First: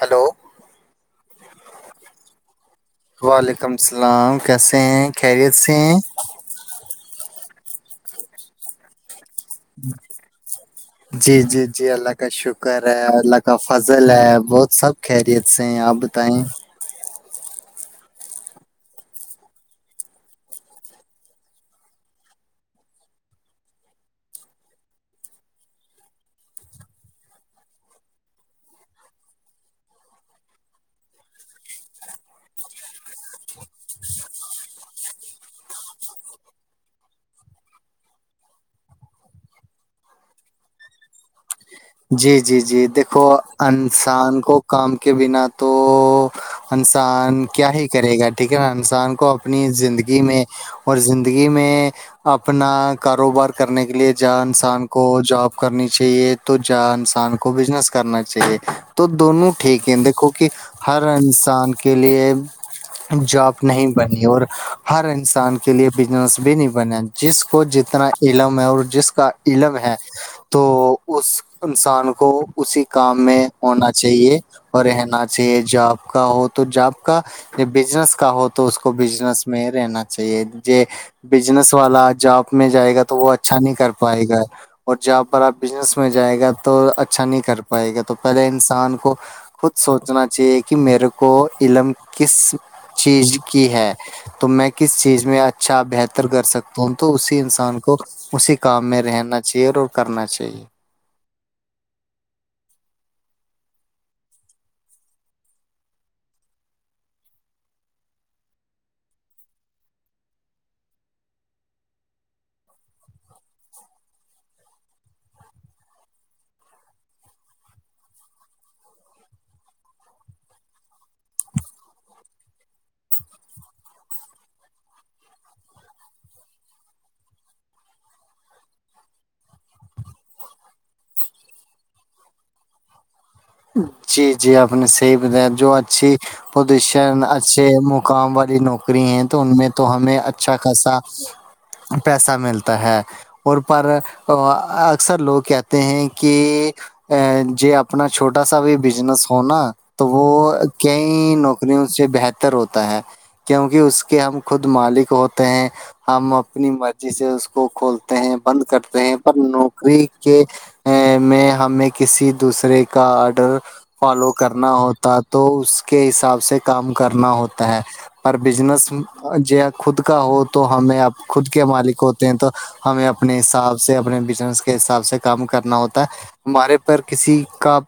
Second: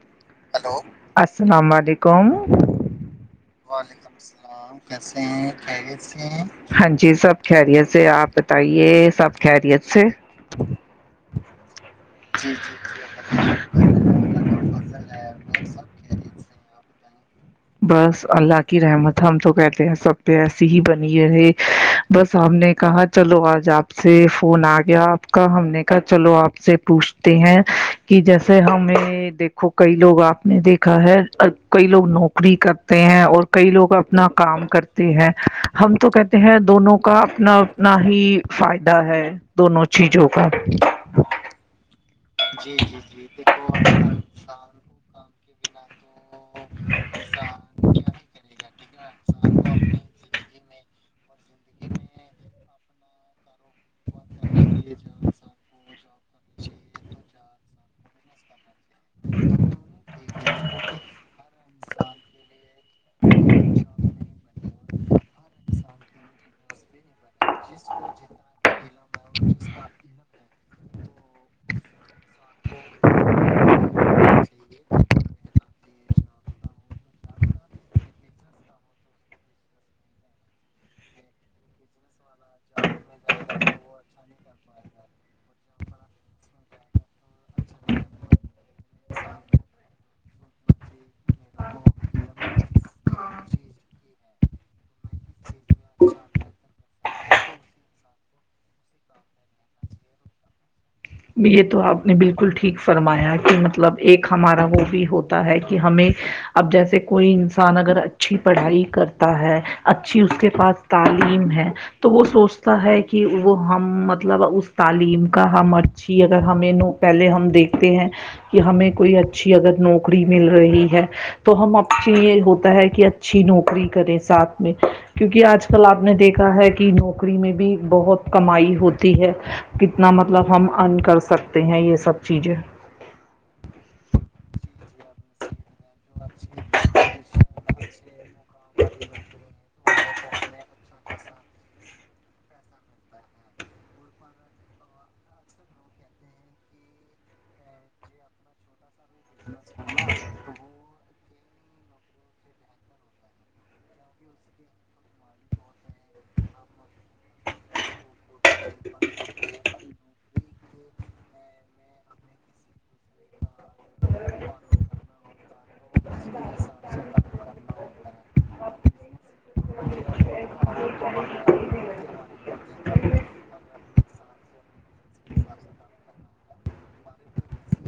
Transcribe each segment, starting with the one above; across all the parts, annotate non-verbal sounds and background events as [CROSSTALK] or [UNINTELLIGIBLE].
hello hello السلام علیکم وعلیکم السلام کیسے ہیں خیریت سے ہیں ہاں جی سب خیریت سے آپ بتائیے سب خیریت سے جی جی جی اللہ کا شکر ہے اللہ کا فضل ہے بہت سب خیریت سے ہیں آپ بتائیں بس اللہ کی رحمت ہم تو کہتے ہیں سب پہ ایسی ہی بنی رہے بس آپ نے کہا چلو آج آپ سے فون آ گیا آپ کا ہم نے کہا چلو آپ سے پوچھ ہیں کہ جیسے ہمیں دیکھو کئی لوگ آپ نے دیکھا ہے کئی لوگ نوک نکری کرتے ہیں اور کئی لوگ اپنا کام کرتے ہیں ہم تو کہتے ہیں دونوں کا اپنا نہ ہی فائدہ ہے دونوں چیزوں کا جی جی جی دیکھو انسان کو کام کے بنا تو انسان کیا ہی کرے گا ٹھیک ہے نا انسان کو اپنی زندگی میں اور زندگی میں آپ اپنا کاروبار کرنے کے لیے جاں انسان کو جاب کرنی چاہیے تو جا انسان کو بزنس کرنا چاہیے تو دونوں ٹھیک ہیں دیکھو کہ ہر انسان کے لیے جاب نہیں بنی اور ہر انسان کے لیے بزنس بھی نہیں بنا جس کو جتنا علم ہے اور جس کا علم ہے تو اس انسان کو اسی کام میں ہونا چاہیے اور رہنا چاہیے جاب کا ہو تو جاب کا جی بزنس کا ہو تو اس کو بزنس میں رہنا چاہیے جے بزنس والا جاب میں جائے گا تو وہ اچھا نہیں کر پائے گا اور جاب والا بزنس میں جائے گا تو اچھا نہیں کر پائے گا تو پہلے انسان کو خود سوچنا چاہیے کہ میرے کو علم کس چیز کی ہے تو میں کس چیز میں اچھا بہتر کر سکتا ہوں تو اسی انسان کو اسی کام میں رہنا چاہیے اور کرنا چاہیے یہ تو آپ نے بالکل ٹھیک فرمایا کہ مطلب ایک ہمارا وہ بھی ہوتا ہے کہ ہمیں اب جیسے کوئی انسان اگر اچھی پڑھائی کرتا ہے اچھی اس کے پاس تعلیم ہے تو وہ سوچتا ہے کہ وہ ہم مطلب اس تعلیم کا ہم وہی اگر ہمیں نو پہلے ہم دیکھتے ہیں کہ ہمیں کوئی اچھی اگر نوکری مل رہی ہے تو ہم اپنی یہ ہو ہے کہ اچھی نوکری کرے ساتھ میں کیونکہ آج کل آپ نے دیکھا ہے کہ نوکری میں بھی بہت کمائی ہوتی ہے کتنا مطلب ہم عرن کر سکتے ہیں یہ سب چیزیں جی جی آپ نے صحیح بتایا جو اچھی پوزیشن اچھے مقام وال نوکری ہیں تو ان میں تو ہمیں اچھا خاصا پیسہ ملتا ہے اور پر اکثر لوگ کہتے ہیں کہ مجھیں اپنا چھوٹا سا بھی بزنس ہونا تو وہ نوکریوں سے بہتر ہوتا ہے کیونکہ اس کے ہم خود مالک ہوتے ہیں ہم اپنی مرضی سے اس کو کھولتے ہیں بند کرتے ہیں پر نوکری کے اس میں ہمیں کسی دوسرے کا آرڈر فالو کرنا ہوتاہے تو اس کے حساب سے کام کرنا ہوتا ہے پر بزنس جی ہاں خود کا ہو تو ہمیں اب خود کے مالک ہو تو ہمیں اپنے حساب سے اپنے بزنس کے حساب سے کام کرنا ہوتا ہے ہمارے پر کسی کا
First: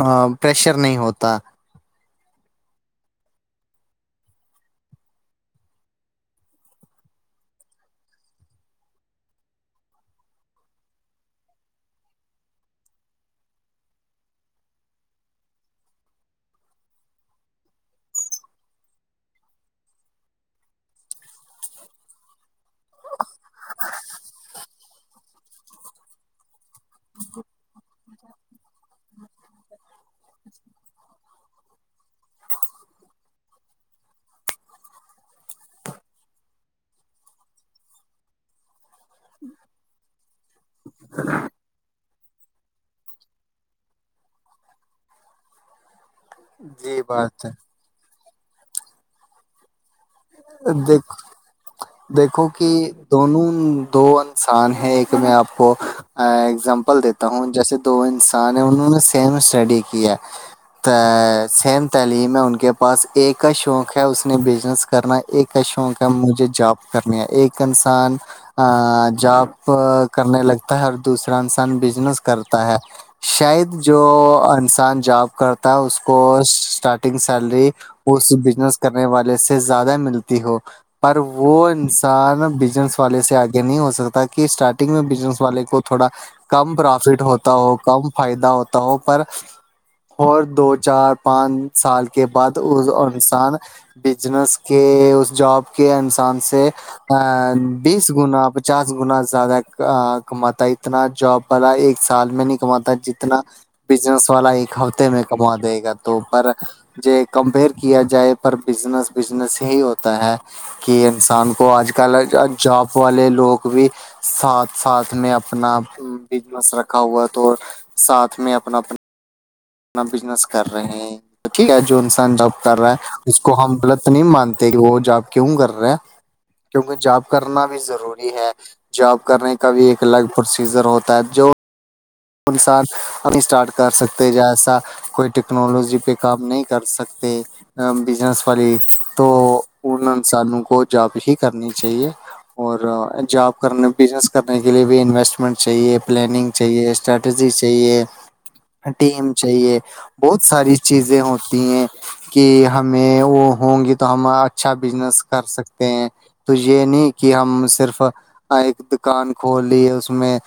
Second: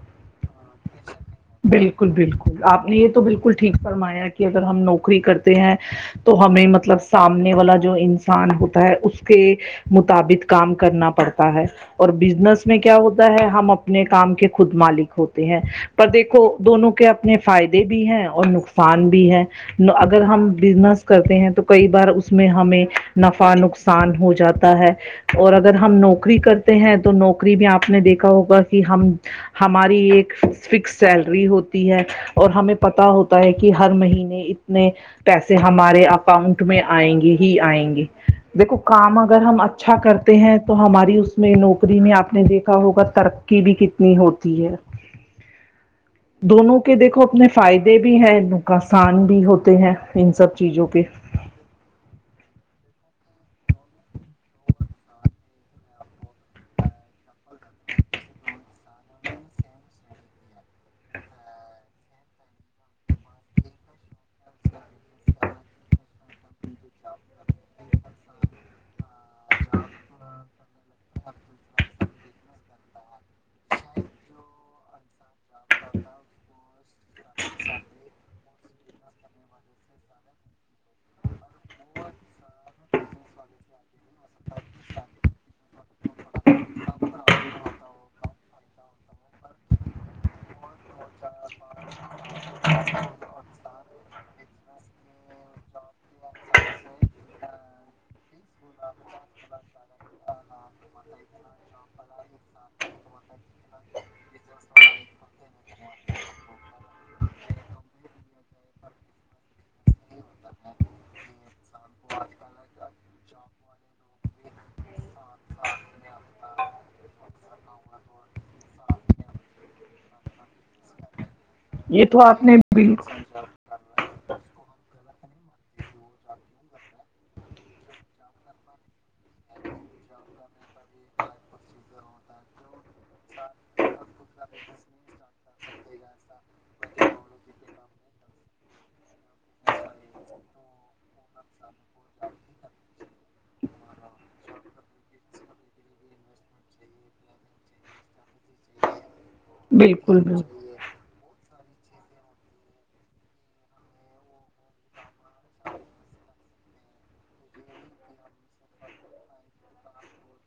ہاں [UNINTELLIGIBLE] پریشر نہیں ہوتا بالکل بالکل آپ نے یہ تو بالکل ٹھیک فرمایا کہ اگر ہم نوکری کرتے ہیں تو ہمیں مطلب سامنے والا جو انسان ہوتا ہے اس کے مطابق کام کرنا پڑتا ہے اور بزنس میں کیا ہوتا ہے ہم اپنے کام کے خود مالک ہوتے ہیں پر دیکھ و دونوں کے اپنے فائدے بھی ہیں اور نقصان بھی ہے اگر ہم بزنس کرتے ہیں تو کئی بار اس میں ہمیں نفع نقصان ہو جاتا ہے اور اگر ہم نوکری کرتے ہیں تو نوکری بھی آپ نے دیکھا ہوگا کہ ہم ہماری ایک فکس سیلری ہوتی ہے اور ہمیں پتا ہوتا ہے کہ ہر مہینے اتنے پیسے ہمارے اکاؤنٹ میں آئیں گے ہی آئیں گے دیکھو کام اگر ہم اچھا کرتے ہیں تو ہماری اس میں نوکری میں آپ نے دیکھا ہوگا ترقی بھی کتنی ہوتی ہے دونوں کے جی دیکھو بات اپنے ہے فائدے بھی ہیں نقاصان بھی ہوتے ہیں ان سب چیزوں کے دیکھ دیکھو کہ دونوں دو انسان ہیں ایک میں آپ کو اگزامپل دیتا ہوں جیسے دو انسان ہیں انہوں نے سیم اسٹڈی کیا سیم تعلیم ہے ان کے پاس ایک کا شوق ہے اس نے بزنس کرنا ایک کا شوق ہے مجھے جاب کرنی ہے ایک انسان جاب کرنے لگتا ہے اور دوسرا انسان بزنس کرتا ہے شاید جو انسان جپ کرتا اس کو اسٹارٹنگ سیلری اس بزنس کرنے والے سے زیادہ ملتی ہو پر وہ انسان بزنس والے سے آگے نہیں ہو سکتا کہ اسٹارٹنگ میں بزنس والے کو تھوڑا کم پرافٹ ہوت ہوتا ہو کم فائدہ ہوتا ہو پر اور دو چار پانچ سال کے بعد اس انسان بزنس کے اس جاب کے انسان سے ا بیس گنا پچاس گنا زیادہ کماتا ہے اتنا جاب پلا ایک سال میں نہیں کماتا جتنا بزنس والا ایک ہفتے میں کما دے گا تو پر ج کمپیئر کیا جائے پر بزنس بزنس ہی ہوتا ہے کہ انسان کو آج کل جاب والے لوگ بھی ساتھ ساتھ میں اپنا بزنس رکھا ہوا تو ساتھ میں اپنا اپنا بزنس کر رہے ہیں یک ہے جو یہ تو انسان آپ نے جاب کر رہا بالکل ہے اس کو ہم غلط نہیں مانتے کہ وہ جاب کیوں کر رہے ہیں کیونکہ جاب کرنا بھی ضروری ہے جب کرنے کا بھی ایک لائیو پروسیزر ہوتا ہے جو انسان ابھی اسٹارٹ کر سکتے ج ایسا کوئی ٹیکنالوجی پہ کام نہیں کر سکتے بزنس والی تو ان انسانوں کو جاب ہی کرنی چاہیے اور جاب کرنے بزنس کرنے کے لیے بھی انویسٹمنٹ چاہیے پلاننگ چاہیے اسٹریٹجی چاہیے ٹیم چاہیے بالکل بہت ساری چیزیں ہوتی ہیں کہ ہمیں وہ ہوں گی تو ہم اچھا بزنس کر سکتے ہیں تو یہ نہیں کہ ہم صرف آئے دکان کھول لیے اس میں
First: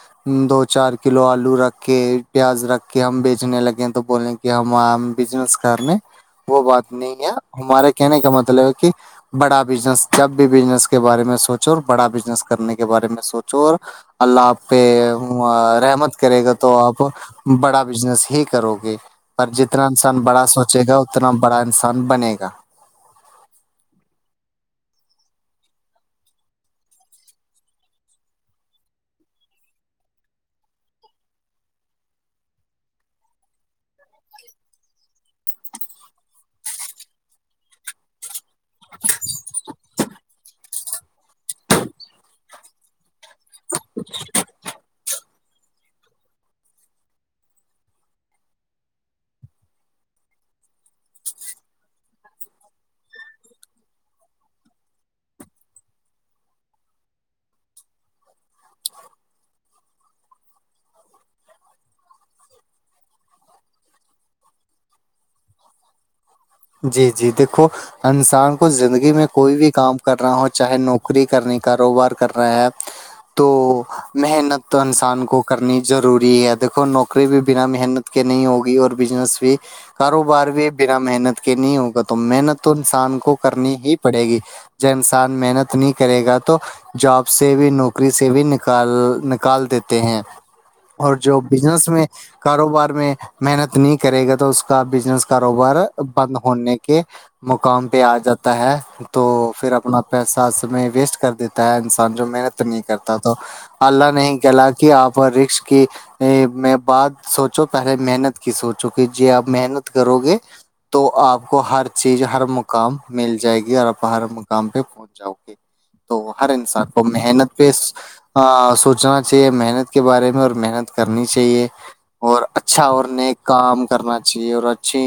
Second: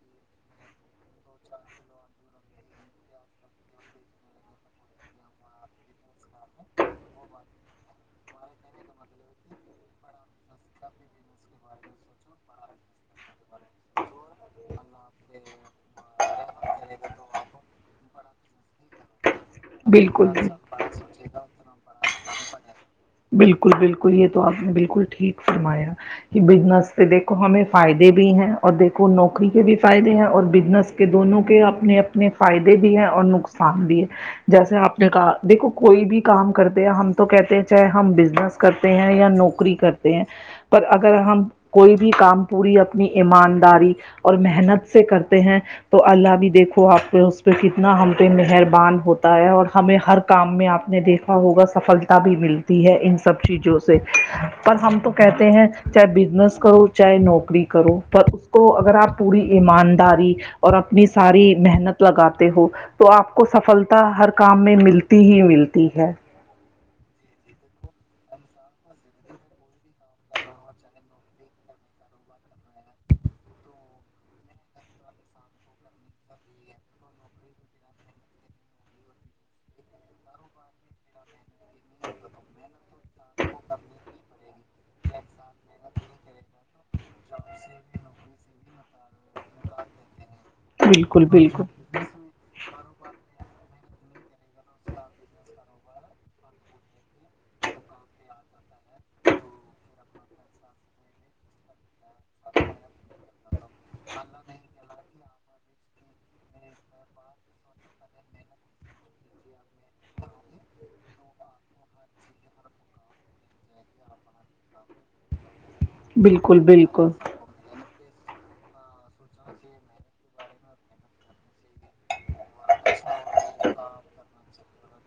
دو چار کلو آلو آلو رکھ کے پیاز رکھ کے ہم بیچنے لگے تو بولیں کہ ہم بزنس کرنے وہ بات نہیں ہے ہمارے کہنے کا مطلب ہے کہ بڑا بزنس جب بھی بزنس کے بارے میں سوچو اور بڑا بزنس کرنے کے بارے میں سوچو اور اللہ آپ پہ ا رحمت کرے گا تو آپ بڑا بزنس ہی کرو گے پر جتنا انسان بالکل بڑا بالکل سوچے گا اتنا بڑا انسان بنے گا بالکل بالکل یہ تو آپ نے بالکل ٹھیک فرمایا کہ بزنس سے دیکھو ہمیں فائدے بھی ہیں اور دیکھو نوکری کے بھی فائدے ہیں اور بزنس کہ دونوں کے اپنے اپنے فائدے بھی ہیں اور نقصان بھی ہے جیسے آپ نے کہا دیکھو کوئی بھی کام کرتے ہیں ہم تو کہتے ہیں چاہے ہم بزنس کرتے ہیں یا نوکری کر تے ہیں پر اگر ہم کوئی بھی کام پوری اپنی ایمانداری اور محنت سے کرتے ہیں تو اللہ بھی دیکھو آپ پہ اس پہ کتنا ہم پہ مہربان ہوتا ہے اور ہمیں ہر کام میں آپ نے دیکھا ہوگا سفلتا بھی ملتی ہے ان سب چیزوں سے پر ہم تو کہتے ہیں چاہے بزنس کرو چاہے نوکری کرو پر اس کو اگر آپ پوری ایمانداری اور اپنی ساری محنت لگاتے ہو تو آپ کو سفلتا ہر کام میں ملتی ہی ملتی ہے جی جی دیکھو انسان کو زندگی میں کوئی بھی کام کر رہا ہو چاہے نوکری کرنی کاروبار کر رہا ہے تو محنت تو انسان کو کرنی ضروری ہے دیکھو نوکری بھی بنا محنت کے نہیں ہوگی اور بزنس بھی کاروبار بھی بنا محنت کہ نہیں ہوگا تو محنت تو انسان کو کرنی ہی پڑے گی جو انسان محنت نہیں کرے گا تو جاب سے بھی نوکری سے بھی نکال نکال دیتے ہیں اور بالکل جو بالکل بزنس میں کاروبار میں محنت نہیں کرے گا تو اس کا بزنس کاروبار بند ہونے کے مقام پہ آ جاتا ہے تو پھر اپنا پیسہ اس میں ویسٹ کر دیتا ہے انسان جو محنت نہیں کرتا تو اللہ نہیں گلا کہ آپ اور رسک کی میں بات سوچو پہلے محنت کی سوچوں کہ جی آپ محنت کرو گے تو آپ کو ہر چیز ہر مقام مل جائے گی اور آپ ہر مقام پہن جاؤ گے تو ہر بالکل انسان کو بالکل محنت پ سوچنا چاہیے محنت کے بارے میں اور محنت کرنی چاہیے اور اچھا اور نیک کام کرنا چاہیے اور اچھی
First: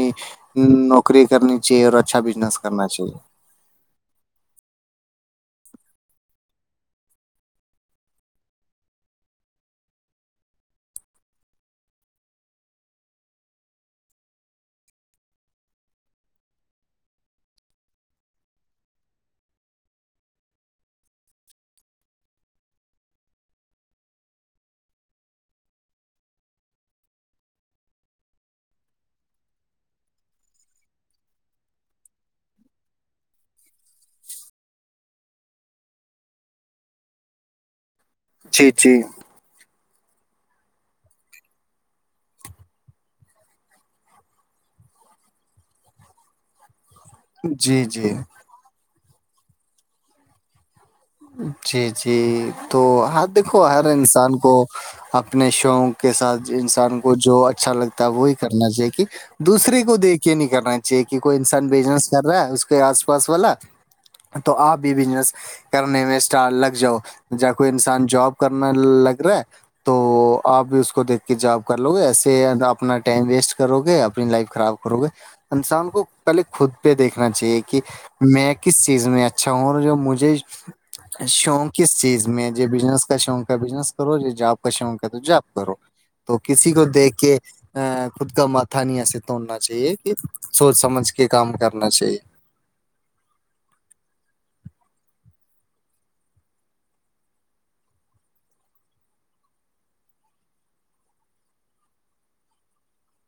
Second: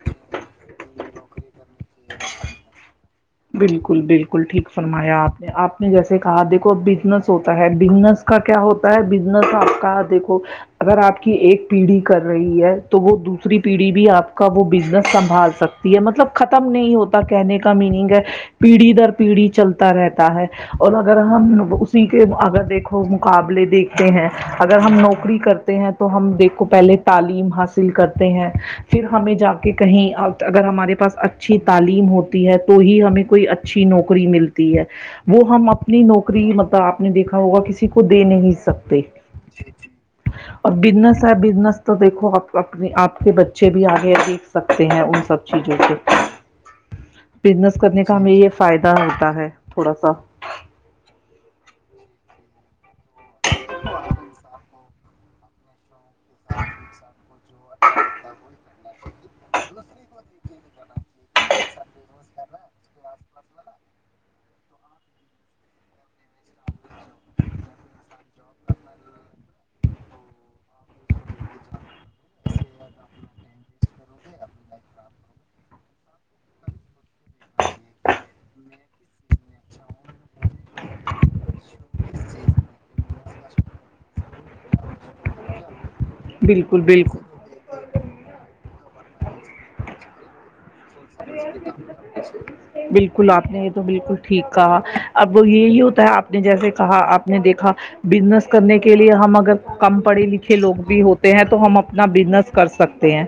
ہمم نوکری کرنی چاہیے اور اچھا بزنس کرنا چاہیے بالکل بالکل ٹھیک فرمایا آپ نے آپ نے جیسے کہا دیکھو بزنس ہوتا ہے بزنس کا کیا ہوتا ہے بزنس آپ کا دیکھو اگر آپ کی ایک پیڑھی کر رہی ہے تو وہ دوسری پیڑھی بھی آپ کا وہ بزنس سنبھال سکتا مطلب ختم نہیں ہوتا کہنے کا میننگ ہے پیڑھی در پیڑھی چلتا رہتا ہے اور اگر ہم لوگ اسی کے اگر دیکھو مقابلے دیکھتے ہیں اگر ہم نوکری کرتے ہیں تو ہم دیکھو پہلے تعلیم حاصل کرتے ہیں پھر ہمیں جا کے کہیں اگر ہمارے پاس اچھی تعلیم ہوتی ہے تو ہی ہمیں کوئی اچھی نوکری ملتی ہے وہ ہم اپنی نوکری مطلب اپ نے دیکھا ہوگا کسی کو دے نہیں جی سکتے جی اور بزنس ہے بزنس تو دیکھو اپ اپنے اپ کے بچے بھی اگے ابھی ہیں ان سب چیزوں سے بزنس جی کرنے جی کا ہمیں یہ فائدہ ہوتا ہے تھوڑا سا جی جی تو ہر دے دیکھو ہر انسان کو اپنے شوق کے ساتھ انسان کو جو اچھا لگتا ہے وہی کرنا چاہیے کہ دوسرے کو دیکھے یہ نہیں کرنا چاہیے کہ کوئی انسان بزنس کر رہا ہے اس کے اس پاس والا تو ا بھی بزنس کرنے میں اسٹار لگ جاؤ جب کوئی انسان جاب کرنا لگ رہا ہے تو اپ بھی اس کو دیکھ کے جاب کر لو گے ایسے اپنا ٹائم ویسٹ کرو گے اپنی لائف خراب کرو گے انسان کو پہلے خود پہ دیکھنا چاہیے کہ میں کس چیز میں اچھا ہوں اور جو مجھے شوق اس چیز میں مجھے بزنس کا شوق ہے بزنس کرو جاب کا شوق ہے تو جاب کرو تو کسی بالکل کو دیکھ بالکل کے ا خود کا ماتھا نہیں اسے توڑنا چاہیے کہ سوچ سمجھ کے کام کرنا چاہیے بالکل اپ نے یہ تو بالکل ٹھیک کہا اب وہ یہی ہوتا ہے اپ نے جیسے کہا اپ نے دیکھا بزنس کرنے کے لیے ہم اگر کم پڑھے لکھے لوگ بھی ہوتے ہیں تو ہم اپنا بزنس کر سکتے ہیں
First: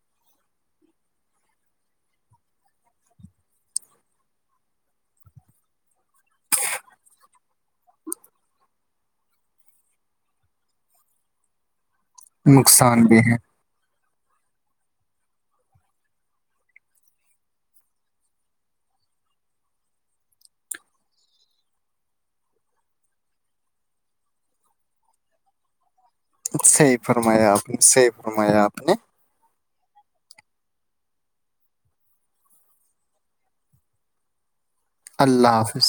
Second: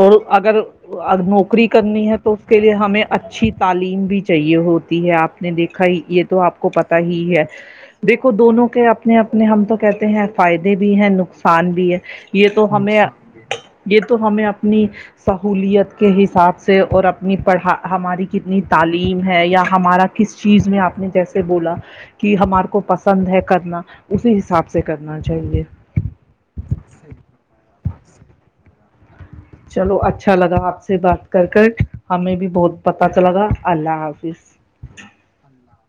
اور اگر نوکری کرنی ہے تو اس کے لیے ہمیں اچھی تعلیم بھی چاہیے ہوتی ہے اپ نے دیکھا یہ تو اپ کو پ تا ہی ہے دیکھو دونوں کے اپنے اپنے ہم تو کہتے ہیں فائدے بھی ہیں نقصان بھی ہے یہ تو ہمیں نقصان بھی ہے یہ تو ہمیں اپنی سہولیت کے حساب سے اور اپنی پڑھا ہماری کتنی تعلیم ہے یا ہمارا کس چیز میں اپ نے جیسے بولا کہ ہمار کو پسند ہے کرنا اسی حساب سے کرنا چاہیے صحیح فرمایا اپ نے صحیح فرمایا اپ نے چلو اچھا لگا اپ سے بات کر کر ہمیں بھی بہت پتا چلا اللہ حافظ اللہ حافظ